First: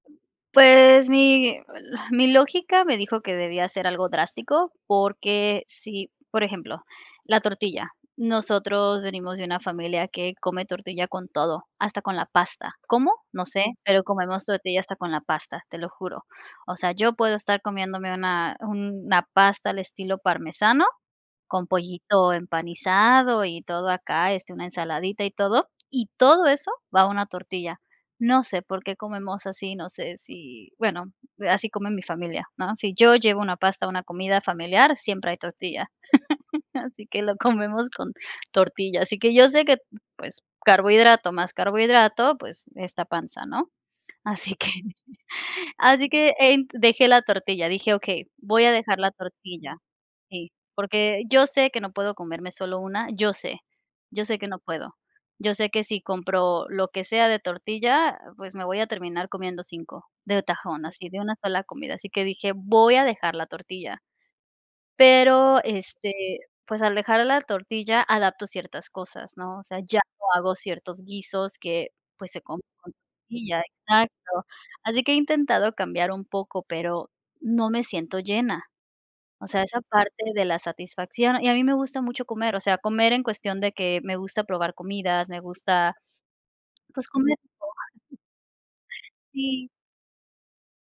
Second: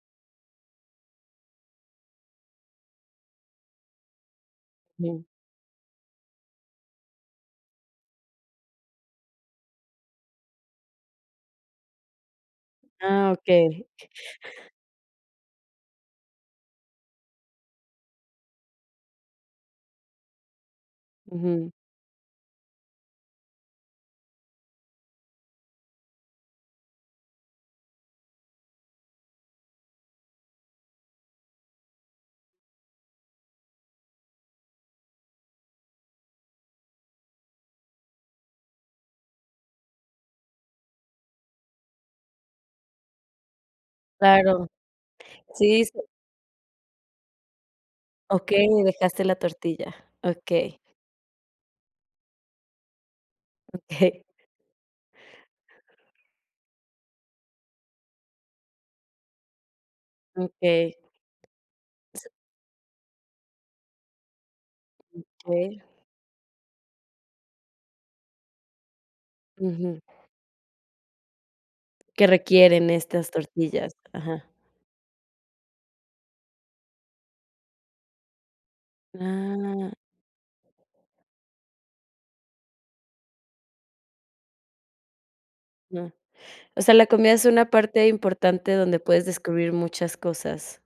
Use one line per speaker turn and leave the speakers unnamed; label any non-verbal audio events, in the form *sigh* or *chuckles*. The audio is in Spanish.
Pues mi, la mi lógica me dijo que debía ser algo drástico,
*unintelligible*
porque si, por ejemplo, la tortilla nosotros venimos de una familia que come tortilla con todo, hasta con la pasta. ¿Cómo?
Ah,
No sé,
okey.
pero comemos tortilla hasta con la pasta, te lo juro. O sea, yo puedo estar comiéndome una una pasta al estilo parmesano con
Ujú.
pollito empanizado y todo acá, este, una ensaladita y todo. Y todo eso va a una tortilla. No sé por qué comemos así, no sé si, bueno, así come mi familia, ¿no? Si yo llevo una pasta, a una comida familiar, siempre hay tortilla. Así que lo comemos con tortilla. Así que yo sé que, pues, carbohidrato más carbohidrato, pues, esta panza, ¿no? Así
Claro,
que
sí, se
Así que ent Dejé la tortilla, dije: "Okey, voy a
Okey,
dejar la
dejaste la
tortilla".
tortilla.
Sí,
Okey.
porque yo sé que no puedo comerme solo 1, yo sé,
Okey. *chuckles*
yo sé que no puedo. Yo sé que si compro lo que sea de tortilla, pues, me voy a terminar comiendo 5 de tajón,
Okey.
así de una sola comida. Así que dije: "Voy a dejar la tortilla". Pero,
Okey.
este, pues, al dejar la tortilla, adapto ciertas cosas, ¿no? O sea, ya
Ujú.
no hago ciertos guisos que,
Que
pues, se comen
requieren
con
estas
tortilla
tortillas. Ajá.
exacto. Así que he intentado cambiar un poco, pero no me siento llena. O sea, esa
Ah.
parte de la satisfacción. Y a mí me gusta mucho comer, o sea, comer en cuestión de que me gusta probar comidas, me gusta
No. O sea, la
pues,
comida
comer
es una parte
*unintelligible*
importante donde puedes
Sí.
descubrir muchas cosas.